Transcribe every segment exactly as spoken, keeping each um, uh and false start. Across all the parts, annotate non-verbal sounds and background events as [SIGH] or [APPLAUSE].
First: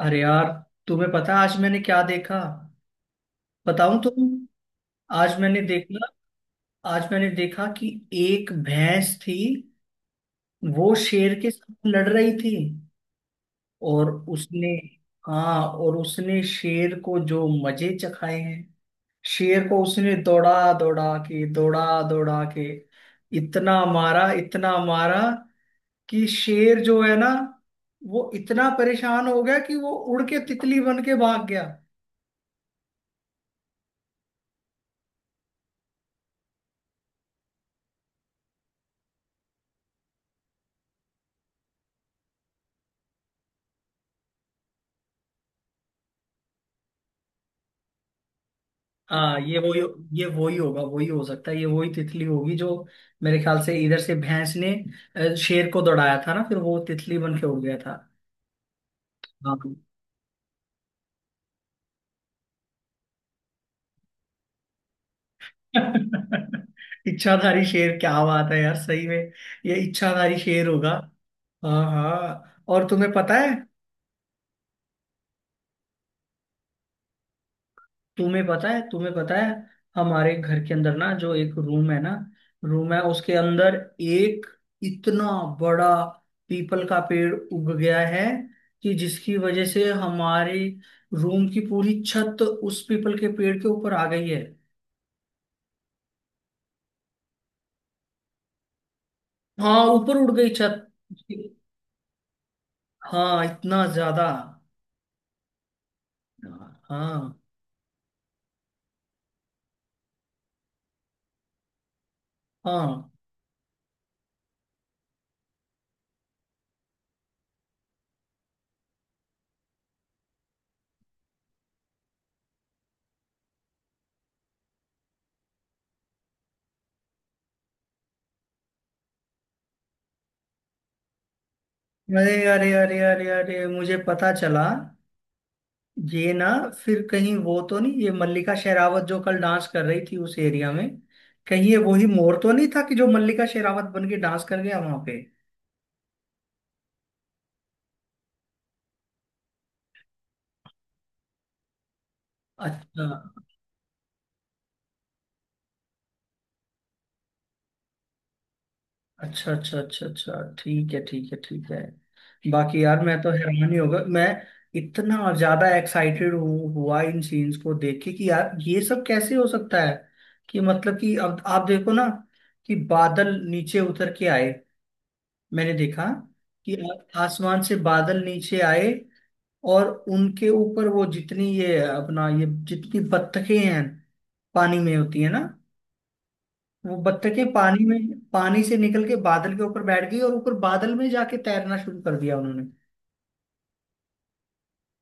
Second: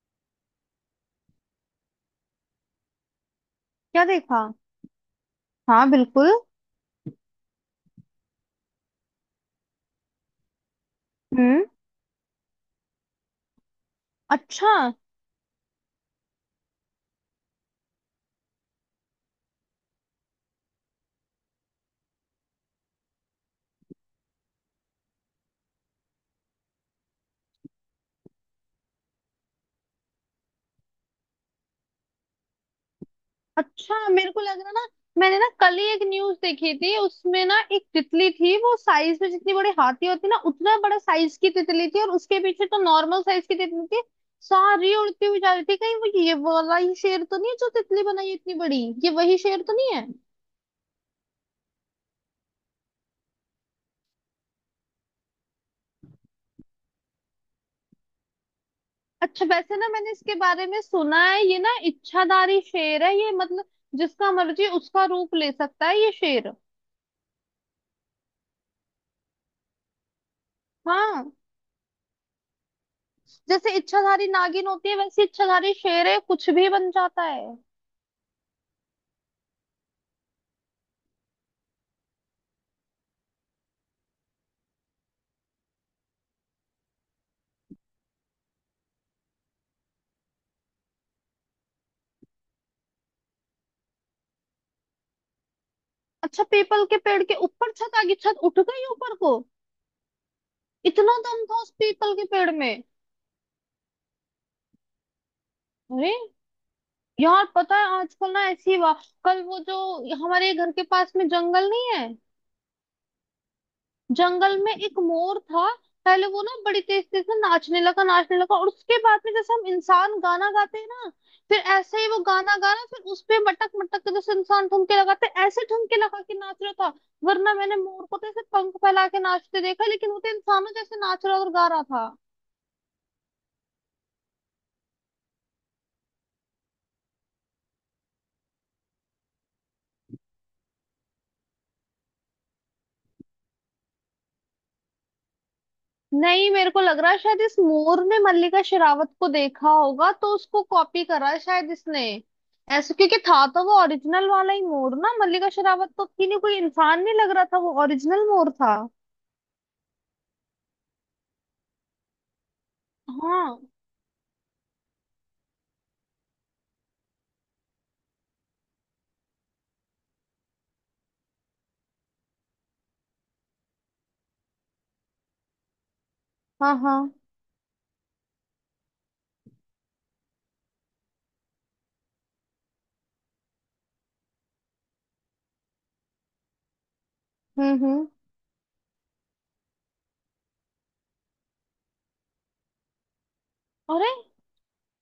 अरे यार। तुम्हें पता है आज मैंने क्या देखा? बताऊं क्या तो देखा। तुम? आज मैंने हाँ देखा बिल्कुल। आज मैंने देखा कि एक भैंस थी, वो शेर के हम्म। साथ लड़ रही थी। और उसने अच्छा। हाँ, और उसने शेर को जो मजे चखाए हैं। शेर को उसने दौड़ा दौड़ा के दौड़ा दौड़ा के इतना मारा इतना मारा कि शेर जो है ना, वो इतना परेशान हो गया कि वो उड़ के तितली बन के भाग गया। अच्छा, मेरे को लग रहा ना, मैंने ना कल ही एक न्यूज देखी थी, उसमें ना एक तितली थी। वो साइज में जितनी बड़ी हाथी होती ना, उतना बड़ा साइज की तितली थी, और उसके पीछे तो नॉर्मल साइज की तितली थी। सारी उड़ती हुई जा रही थी। कहीं वो ये वाला ही शेर तो नहीं है जो तितली बनाई है इतनी बड़ी। ये वही हाँ, ये शेर तो वही नहीं है। ये वही होगा, वही हो सकता है। ये वही तितली होगी जो, मेरे ख्याल से, इधर से भैंस ने अ, शेर को दौड़ाया था ना, फिर वो तितली बन के उड़ गया था। अच्छा हाँ। वैसे ना, मैंने इसके बारे में सुना है, ये ना इच्छाधारी शेर है ये, मतलब जिसका मर्जी उसका रूप ले [LAUGHS] सकता है ये शेर। इच्छाधारी शेर, क्या बात है यार, सही में। ये इच्छाधारी शेर होगा। हाँ, हाँ हाँ। और तुम्हें पता है जैसे इच्छाधारी नागिन होती है, वैसे इच्छाधारी शेर है, कुछ भी बन जाता है। तुम्हें पता है तुम्हें पता है हमारे घर के अंदर ना जो एक रूम है ना, रूम है उसके अंदर एक इतना बड़ा पीपल का पेड़ उग गया है कि जिसकी वजह से हमारे रूम की पूरी छत उस पीपल के पेड़ के ऊपर आ गई है। अच्छा, पीपल के पेड़ के ऊपर छत आ गई, छत उठ गई ऊपर को। हाँ, ऊपर उड़ गई छत। इतना दम था उस पीपल के पेड़ में। हाँ, इतना ज्यादा। अरे हाँ हाँ यार पता है, आजकल ना ऐसी वा, कल वो जो हमारे घर के पास में जंगल नहीं है, हाँ। जंगल में एक मोर था। पहले वो ना बड़ी तेज तेज से नाचने लगा नाचने लगा, और उसके बाद में जैसे हम इंसान गाना गाते हैं ना, फिर ऐसे ही वो गाना गाना, फिर उस पे मटक मटक के जैसे इंसान ठुमके लगाते हैं, ऐसे ठुमके लगा के नाच रहा था। वरना मैंने मोर को तो ऐसे पंख फैला के नाचते देखा, लेकिन वो तो इंसानों जैसे नाच रहा और गा रहा था। अरे अरे अरे अरे अरे मुझे पता चला। ये ना, फिर कहीं वो तो नहीं, ये मल्लिका शेरावत जो कल डांस कर रही थी उस एरिया में? कहीं ये वही मोर तो नहीं था कि जो मल्लिका शेरावत बन के डांस कर गया वहां पे? नहीं, मेरे को लग रहा है शायद इस मोर ने मल्लिका शेरावत को देखा होगा, तो उसको कॉपी करा है शायद इसने ऐसे। अच्छा क्योंकि था तो वो ओरिजिनल वाला ही मोर ना, मल्लिका शेरावत तो की नहीं, कोई इंसान नहीं लग रहा था, वो ओरिजिनल मोर था। अच्छा अच्छा अच्छा अच्छा। ठीक है ठीक है ठीक है। बाकी यार मैं तो हाँ हैरान ही होगा मैं। इतना ज्यादा एक्साइटेड हूँ हुआ इन सीन्स को देख के कि यार ये सब कैसे हो सकता है? कि मतलब कि अब आप देखो ना कि बादल नीचे उतर के आए। मैंने देखा हाँ कि हाँ आसमान से बादल नीचे आए और उनके ऊपर वो जितनी ये अपना ये जितनी बत्तखें हैं, पानी में होती है ना, वो बत्तखें पानी हम्म। हम्म। में पानी से निकल के बादल के ऊपर बैठ गई और ऊपर बादल में जाके तैरना शुरू कर दिया उन्होंने। अरे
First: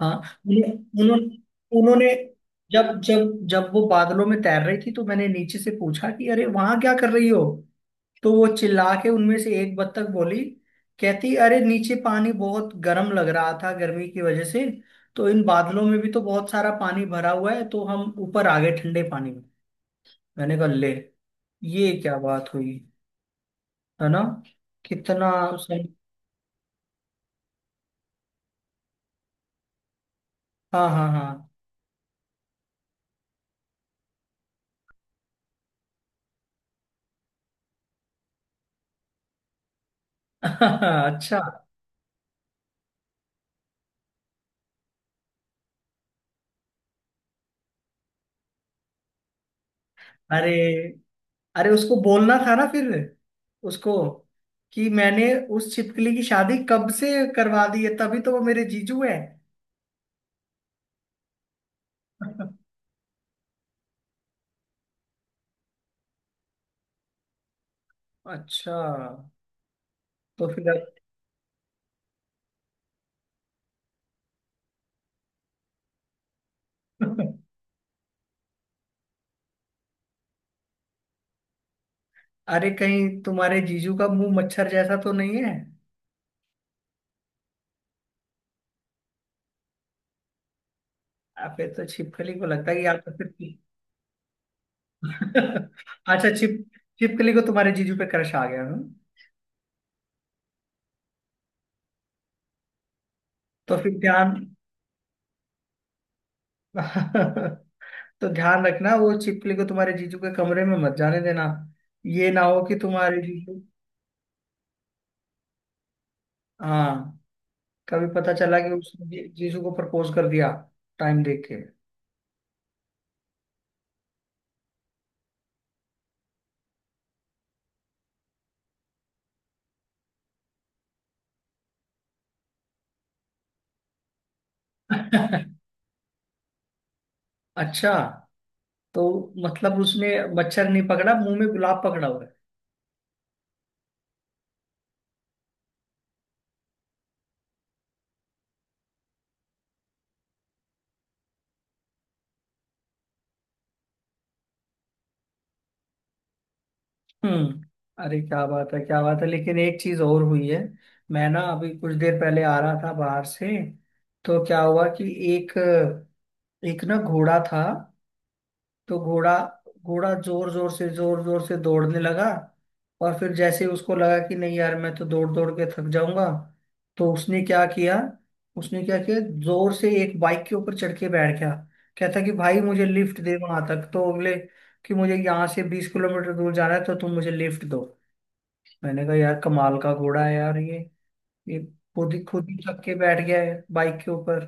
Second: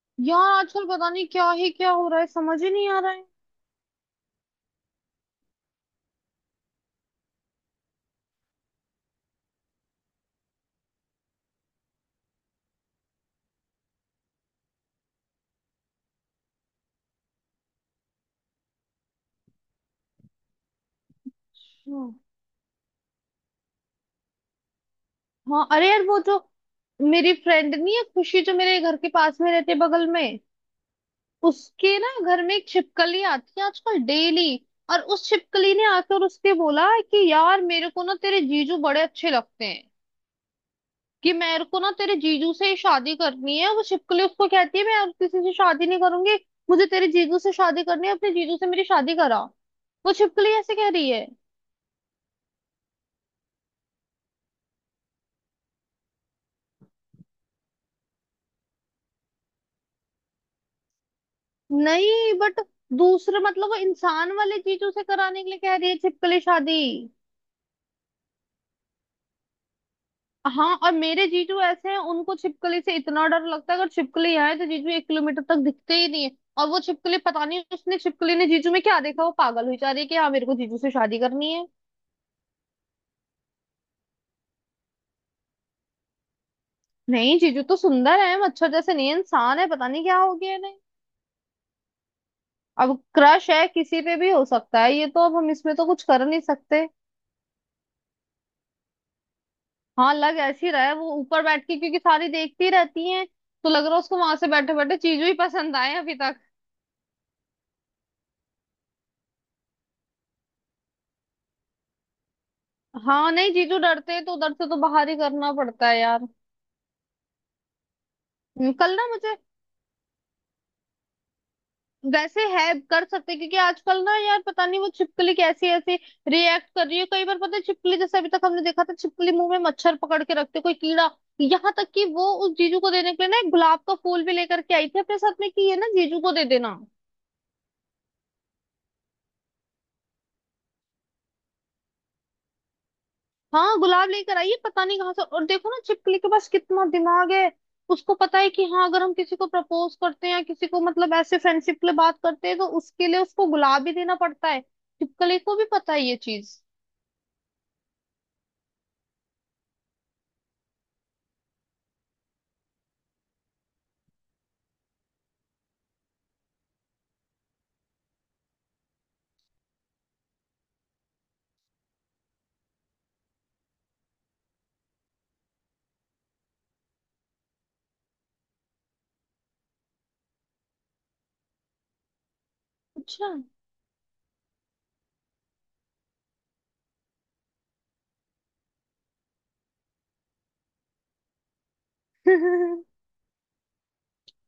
हाँ। यार उन्हें- आजकल पता नहीं उन्होंने क्या ही क्या उन्होंने हो रहा है, समझ ही नहीं आ जब रहा है। जब जब वो बादलों में तैर रही थी तो मैंने नीचे से पूछा कि अरे वहां क्या कर रही हो? तो वो चिल्ला के, उनमें से एक बत्तख बोली, कहती अरे नीचे पानी बहुत गर्म लग रहा था गर्मी की वजह से, तो इन बादलों में भी तो बहुत सारा पानी भरा हुआ है तो हम ऊपर आ गए ठंडे पानी में। मैंने कहा, ले! ये हम्म, क्या बात हुई? है ना, कितना हाँ सही। अरे यार, वो जो मेरी फ्रेंड नहीं है खुशी, जो मेरे घर के पास में रहते बगल में, हाँ हाँ हाँ। उसके ना घर में एक छिपकली आती है आजकल डेली। और उस छिपकली ने आकर उसके बोला कि यार, मेरे को ना तेरे जीजू बड़े अच्छे लगते हैं, [LAUGHS] कि अच्छा। मेरे को ना तेरे जीजू से ही शादी करनी है। वो छिपकली उसको कहती है, मैं और किसी से शादी नहीं करूंगी, मुझे तेरे जीजू से शादी करनी है, अपने जीजू से मेरी शादी करा। वो छिपकली अरे, ऐसे कह रही है। अरे उसको बोलना था ना फिर उसको कि मैंने उस छिपकली की शादी कब से करवा दी है, तभी तो वो मेरे जीजू है। नहीं बट, [LAUGHS] दूसरे मतलब वो इंसान वाले जीजू से कराने के लिए कह रही है छिपकली शादी। अच्छा तो फिर? हाँ, और मेरे जीजू ऐसे हैं, उनको छिपकली से इतना डर लगता है, अगर छिपकली आए तो जीजू एक किलोमीटर तक दिखते ही नहीं है। और वो छिपकली अरे पता नहीं, उसने छिपकली ने जीजू में क्या देखा, वो पागल हुई जा रही है कि हाँ मेरे को जीजू से शादी करनी है। कहीं तुम्हारे जीजू का मुंह मच्छर जैसा तो नहीं है? नहीं, जीजू तो सुंदर है, मच्छर जैसे नहीं है, इंसान है, पता नहीं क्या हो गया है नहीं। आ, फिर तो छिपकली को लगता है कि अब आप तो फिर। क्रश है, किसी पे भी हो सकता है ये, तो अब हम [LAUGHS] इसमें तो कुछ कर अच्छा। नहीं छिप सकते। छिपकली को तुम्हारे जीजू पे क्रश आ गया हूँ। हाँ, लग ऐसी रहा है वो ऊपर बैठ के क्योंकि सारी देखती रहती है, तो तो लग फिर रहा है उसको ध्यान वहां से बैठे बैठे जीजू ही पसंद आए हैं अभी तक। [LAUGHS] तो ध्यान रखना, वो छिपकली को तुम्हारे जीजू के कमरे में मत जाने देना। ये ना हो कि तुम्हारे हाँ नहीं, जीजू, जीजू डरते हैं तो उधर से तो बाहर ही करना पड़ता है यार। हाँ, कभी पता चला कि हम्म, कल उसने ना जी- मुझे, जीजू को प्रपोज कर दिया टाइम देख के। वैसे है कर सकते हैं, क्योंकि आजकल ना यार पता नहीं वो छिपकली कैसी ऐसी रिएक्ट कर रही है। कई बार पता है, छिपकली जैसे अभी तक हमने देखा था, छिपकली मुंह में मच्छर पकड़ के रखते, कोई कीड़ा। यहाँ तक कि वो उस जीजू को देने के लिए ना एक गुलाब का फूल भी लेकर के आई थी अपने साथ में, [LAUGHS] कि ये ना जीजू को दे देना। अच्छा। तो मतलब उसने मच्छर नहीं पकड़ा, मुंह में गुलाब पकड़ा। हाँ, गुलाब लेकर आई है पता नहीं कहाँ से। और देखो ना, छिपकली के पास कितना दिमाग है। उसको पता है कि हाँ, अगर हम किसी को प्रपोज करते हैं या किसी को मतलब ऐसे फ्रेंडशिप के लिए बात करते हैं, तो उसके लिए उसको गुलाब भी देना पड़ता है। छिपकली को भी पता है ये चीज। हम्म। अरे क्या बात है, क्या बात है। लेकिन एक चीज और हुई है। मैं ना अभी कुछ देर पहले आ रहा था बाहर से, तो क्या हुआ कि एक एक ना घोड़ा था। तो घोड़ा घोड़ा जोर जोर से जोर जोर से दौड़ने लगा, और फिर जैसे उसको लगा कि नहीं यार मैं तो दौड़ दौड़ के थक जाऊंगा, तो उसने क्या किया, उसने क्या किया, जोर से एक बाइक के ऊपर चढ़ के बैठ गया। कहता कि भाई मुझे लिफ्ट अच्छा। दे वहां तक, तो बोले कि मुझे यहाँ से बीस किलोमीटर दूर जाना है तो तुम मुझे लिफ्ट दो। मैंने कहा यार कमाल का घोड़ा है यार ये। ये खुद ही खुद ही चक के [LAUGHS] बैठ गया है बाइक के ऊपर।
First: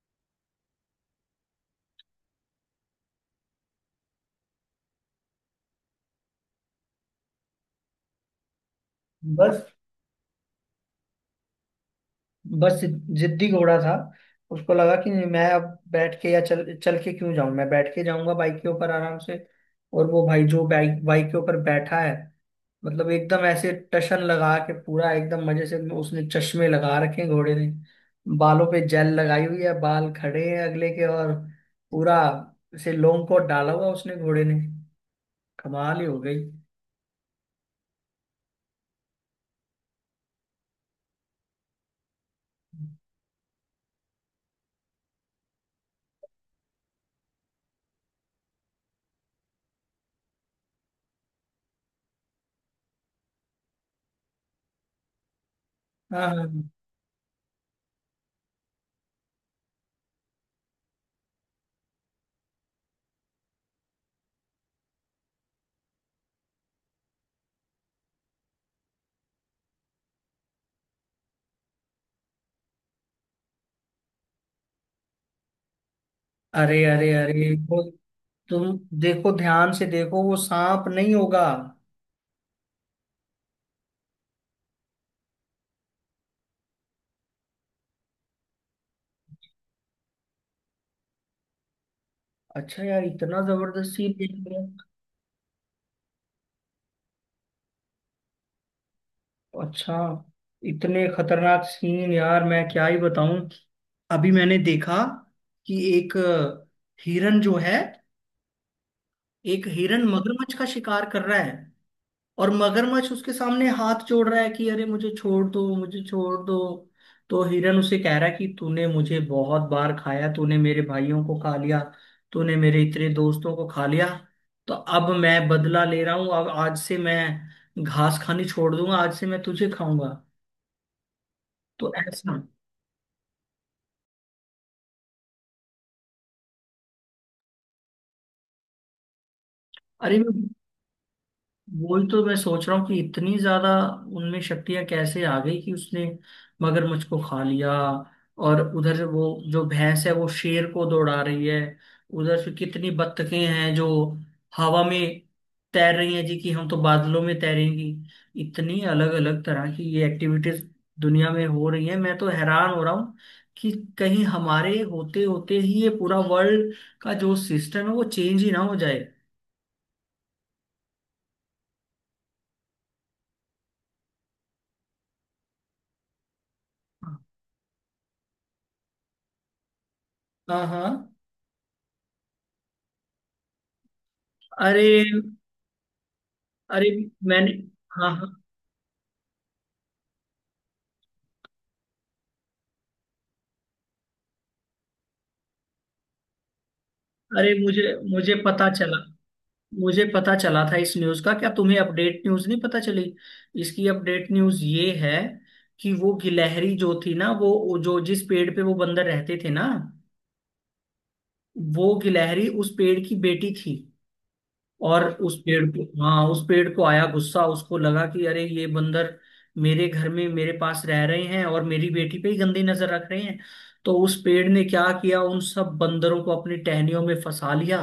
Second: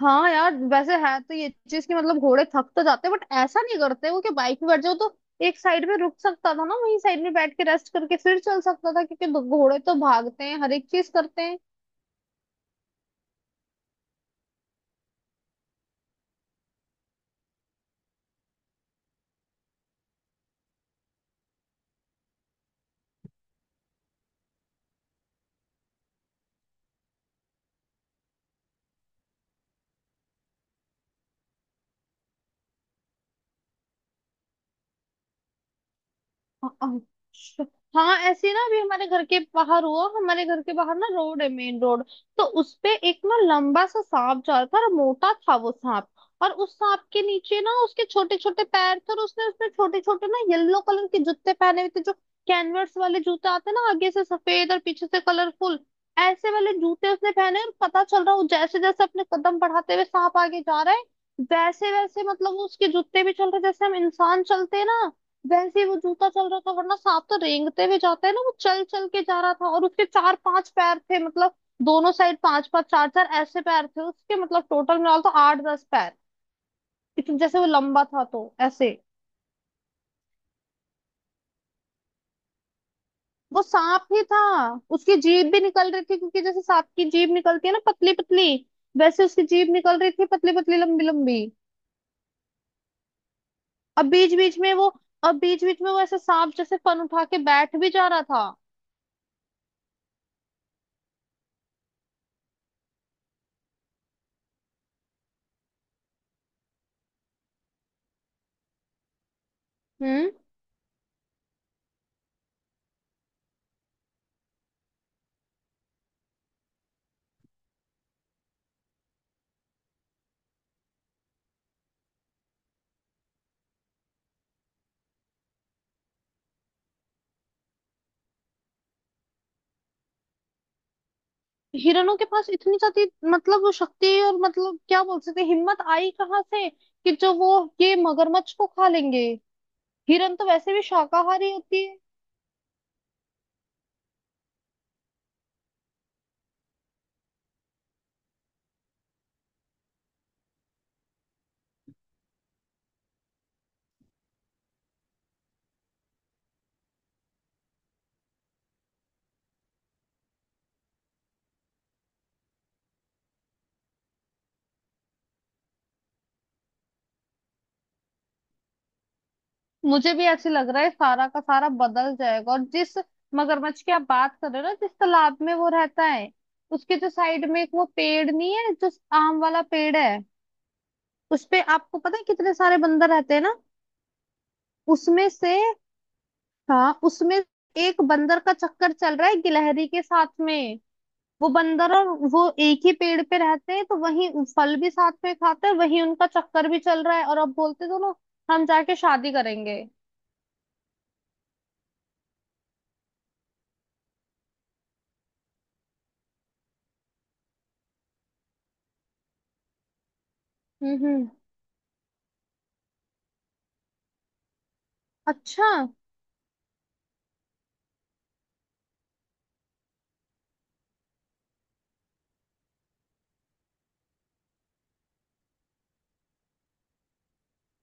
हाँ यार, वैसे है तो ये चीज की मतलब, घोड़े थक तो जाते हैं बट ऐसा नहीं करते वो कि बाइक में बैठ जाओ तो। एक साइड में रुक सकता था ना, वहीं साइड में बैठ के रेस्ट करके फिर चल सकता था, क्योंकि बस घोड़े तो भागते हैं हर एक चीज करते हैं। बस जिद्दी घोड़ा था। उसको लगा कि नहीं, मैं अब बैठ के या चल चल के क्यों जाऊं, मैं बैठ के जाऊंगा बाइक के ऊपर आराम से। और वो भाई जो बाइक बाइक के ऊपर बैठा है, मतलब एकदम ऐसे टशन लगा के पूरा एकदम मजे से उसने चश्मे लगा रखे हैं घोड़े ने। बालों पे जेल लगाई हुई है, बाल खड़े हैं अगले के, और पूरा से लोम कोट डाला हुआ उसने घोड़े ने। कमाल ही हो गई। अच्छा। हाँ ऐसे ही ना, अभी हमारे घर के बाहर हुआ। हमारे घर के बाहर ना रोड है, मेन रोड, तो उस पे एक ना लंबा सा सांप जा रहा था, और मोटा था वो सांप। और उस सांप के नीचे ना उसके छोटे छोटे पैर थे, और उसने उसमें छोटे छोटे ना येलो कलर के जूते पहने हुए थे, जो कैनवस वाले जूते आते हैं ना, आगे से सफेद और पीछे से कलरफुल, हाँ ऐसे हाँ। वाले जूते उसने पहने। और पता चल रहा, वो जैसे जैसे अपने कदम बढ़ाते हुए सांप आगे जा रहा है, वैसे वैसे मतलब वो उसके जूते भी चल रहे, जैसे हम इंसान चलते हैं ना, वैसे ही वो जूता चल रहा था। वरना सांप तो रेंगते हुए जाता है ना, वो चल चल के जा रहा था। और उसके चार पांच पैर थे, मतलब दोनों साइड पांच पांच चार चार ऐसे पैर थे उसके, मतलब टोटल मिला तो आठ दस पैर। अरे अरे इतने अरे जैसे वो वो, लंबा था तो तुम ऐसे। देखो ध्यान से देखो, वो सांप नहीं होगा। वो सांप ही था, उसकी जीभ भी निकल रही थी, क्योंकि जैसे सांप की जीभ निकलती है ना पतली पतली, वैसे उसकी जीभ निकल रही थी पतली पतली लंबी लंबी। अच्छा यार इतना जबरदस्त अब सीन देख बीच बीच रहे हो। में वो अब बीच बीच में वो ऐसे सांप जैसे फन उठा के बैठ भी जा रहा था। अच्छा। इतने खतरनाक सीन यार मैं क्या ही बताऊं। अभी मैंने देखा कि एक हिरन जो है, एक हिरन हम्म। मगरमच्छ का शिकार कर रहा है। और मगरमच्छ उसके सामने हाथ जोड़ रहा है कि अरे मुझे छोड़ दो, मुझे छोड़ दो। तो हिरन उसे कह रहा है कि तूने मुझे बहुत बार खाया, तूने मेरे भाइयों को खा लिया, तूने मेरे इतने दोस्तों को खा लिया, तो अब मैं बदला ले रहा हूं। अब आज से मैं घास खानी छोड़ दूंगा, आज से मैं तुझे खाऊंगा। तो हिरणों के ऐसा। पास इतनी ज्यादा, मतलब वो शक्ति और मतलब क्या बोल सकते हैं, हिम्मत आई कहाँ से कि जो वो ये मगरमच्छ को खा लेंगे। अरे हिरन तो वैसे भी शाकाहारी होती है। वही तो मैं सोच रहा हूँ कि इतनी ज्यादा उनमें शक्तियां कैसे आ गई कि उसने मगरमच्छ को खा लिया। और उधर वो जो भैंस है वो शेर को दौड़ा रही है। उधर से कितनी बत्तखें हैं जो हवा में तैर रही हैं जी कि हम तो बादलों में तैरेंगी। इतनी अलग अलग तरह की ये एक्टिविटीज दुनिया में हो रही है। मैं तो हैरान हो रहा हूँ कि कहीं हमारे होते होते ही ये पूरा वर्ल्ड का जो सिस्टम है वो चेंज ही ना हो जाए। मुझे भी ऐसे लग रहा है सारा का सारा बदल जाएगा। और जिस मगरमच्छ की आप बात कर रहे हो ना, जिस तालाब में वो रहता है, उसके जो साइड में एक वो पेड़ नहीं है जो आम वाला पेड़ है, हाँ हाँ। उस पे आपको पता है कितने सारे बंदर रहते हैं ना। अरे उसमें से, अरे। हाँ उसमें मैंने एक हाँ हाँ। बंदर का चक्कर चल रहा है गिलहरी के साथ में। वो बंदर और वो एक ही पेड़ पे रहते हैं, तो वही फल भी साथ में खाते हैं, वही उनका चक्कर भी चल रहा है। और अरे अब मुझे बोलते हैं दोनों मुझे हम पता चला जाके शादी करेंगे। मुझे पता चला था इस न्यूज़ का, क्या तुम्हें अपडेट न्यूज़ नहीं पता चली? इसकी अपडेट न्यूज़ ये है कि वो गिलहरी जो थी ना, वो वो जो जिस पेड़ पे वो बंदर रहते थे ना, हम्म हम्म वो गिलहरी उस पेड़ की बेटी थी। और उस पेड़ अच्छा। को, हाँ, उस पेड़ को आया गुस्सा। उसको लगा कि अरे ये बंदर मेरे घर में मेरे पास रह रहे हैं और मेरी बेटी पे ही गंदी नजर रख रहे हैं। तो उस पेड़ ने क्या किया, उन सब बंदरों को अपनी टहनियों में फंसा लिया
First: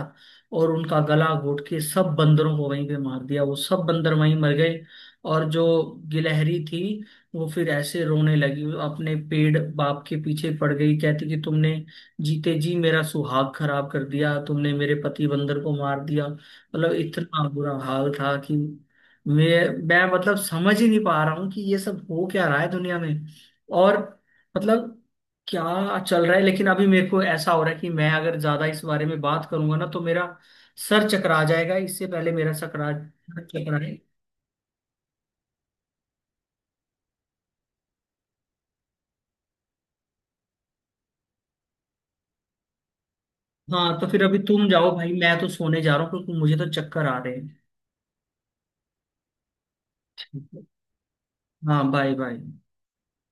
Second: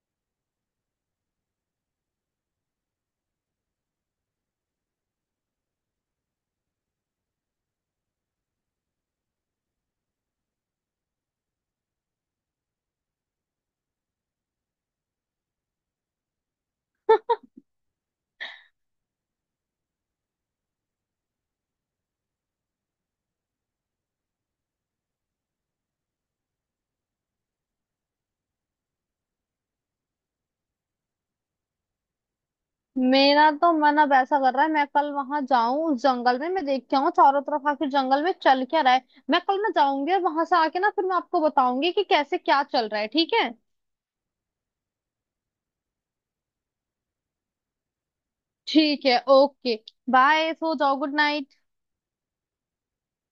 और उनका गला घोट के सब बंदरों को वहीं पे मार दिया, वो सब बंदर वहीं मर गए। और जो गिलहरी थी, वो फिर ऐसे रोने लगी, अपने पेड़ बाप के पीछे पड़ गई, कहती कि तुमने जीते जी मेरा सुहाग खराब कर दिया, तुमने मेरे पति बंदर को मार दिया। मतलब इतना बुरा हाल था कि मैं मैं मतलब समझ ही नहीं पा रहा हूँ कि ये सब हो क्या रहा है दुनिया में और, मतलब क्या चल रहा है। लेकिन अभी मेरे को ऐसा हो रहा है कि मैं अगर ज्यादा इस बारे में बात करूंगा ना तो मेरा सर चकरा जाएगा, इससे पहले मेरा सकरा मेरा तो चकराए। मन अब ऐसा कर रहा है मैं कल वहां जाऊं, उस जंगल में मैं देख के आऊं चारों तरफ, आखिर जंगल में चल क्या रहा है। मैं कल ना जाऊंगी, और वहां से आके ना फिर मैं आपको बताऊंगी कि कैसे क्या चल रहा है, ठीक है। हाँ तो फिर अभी तुम जाओ भाई, मैं तो सोने जा रहा हूँ क्योंकि मुझे तो चक्कर आ रहे ठीक है, ओके। बाय, हैं। सो जाओ, गुड नाइट। हाँ बाय बाय।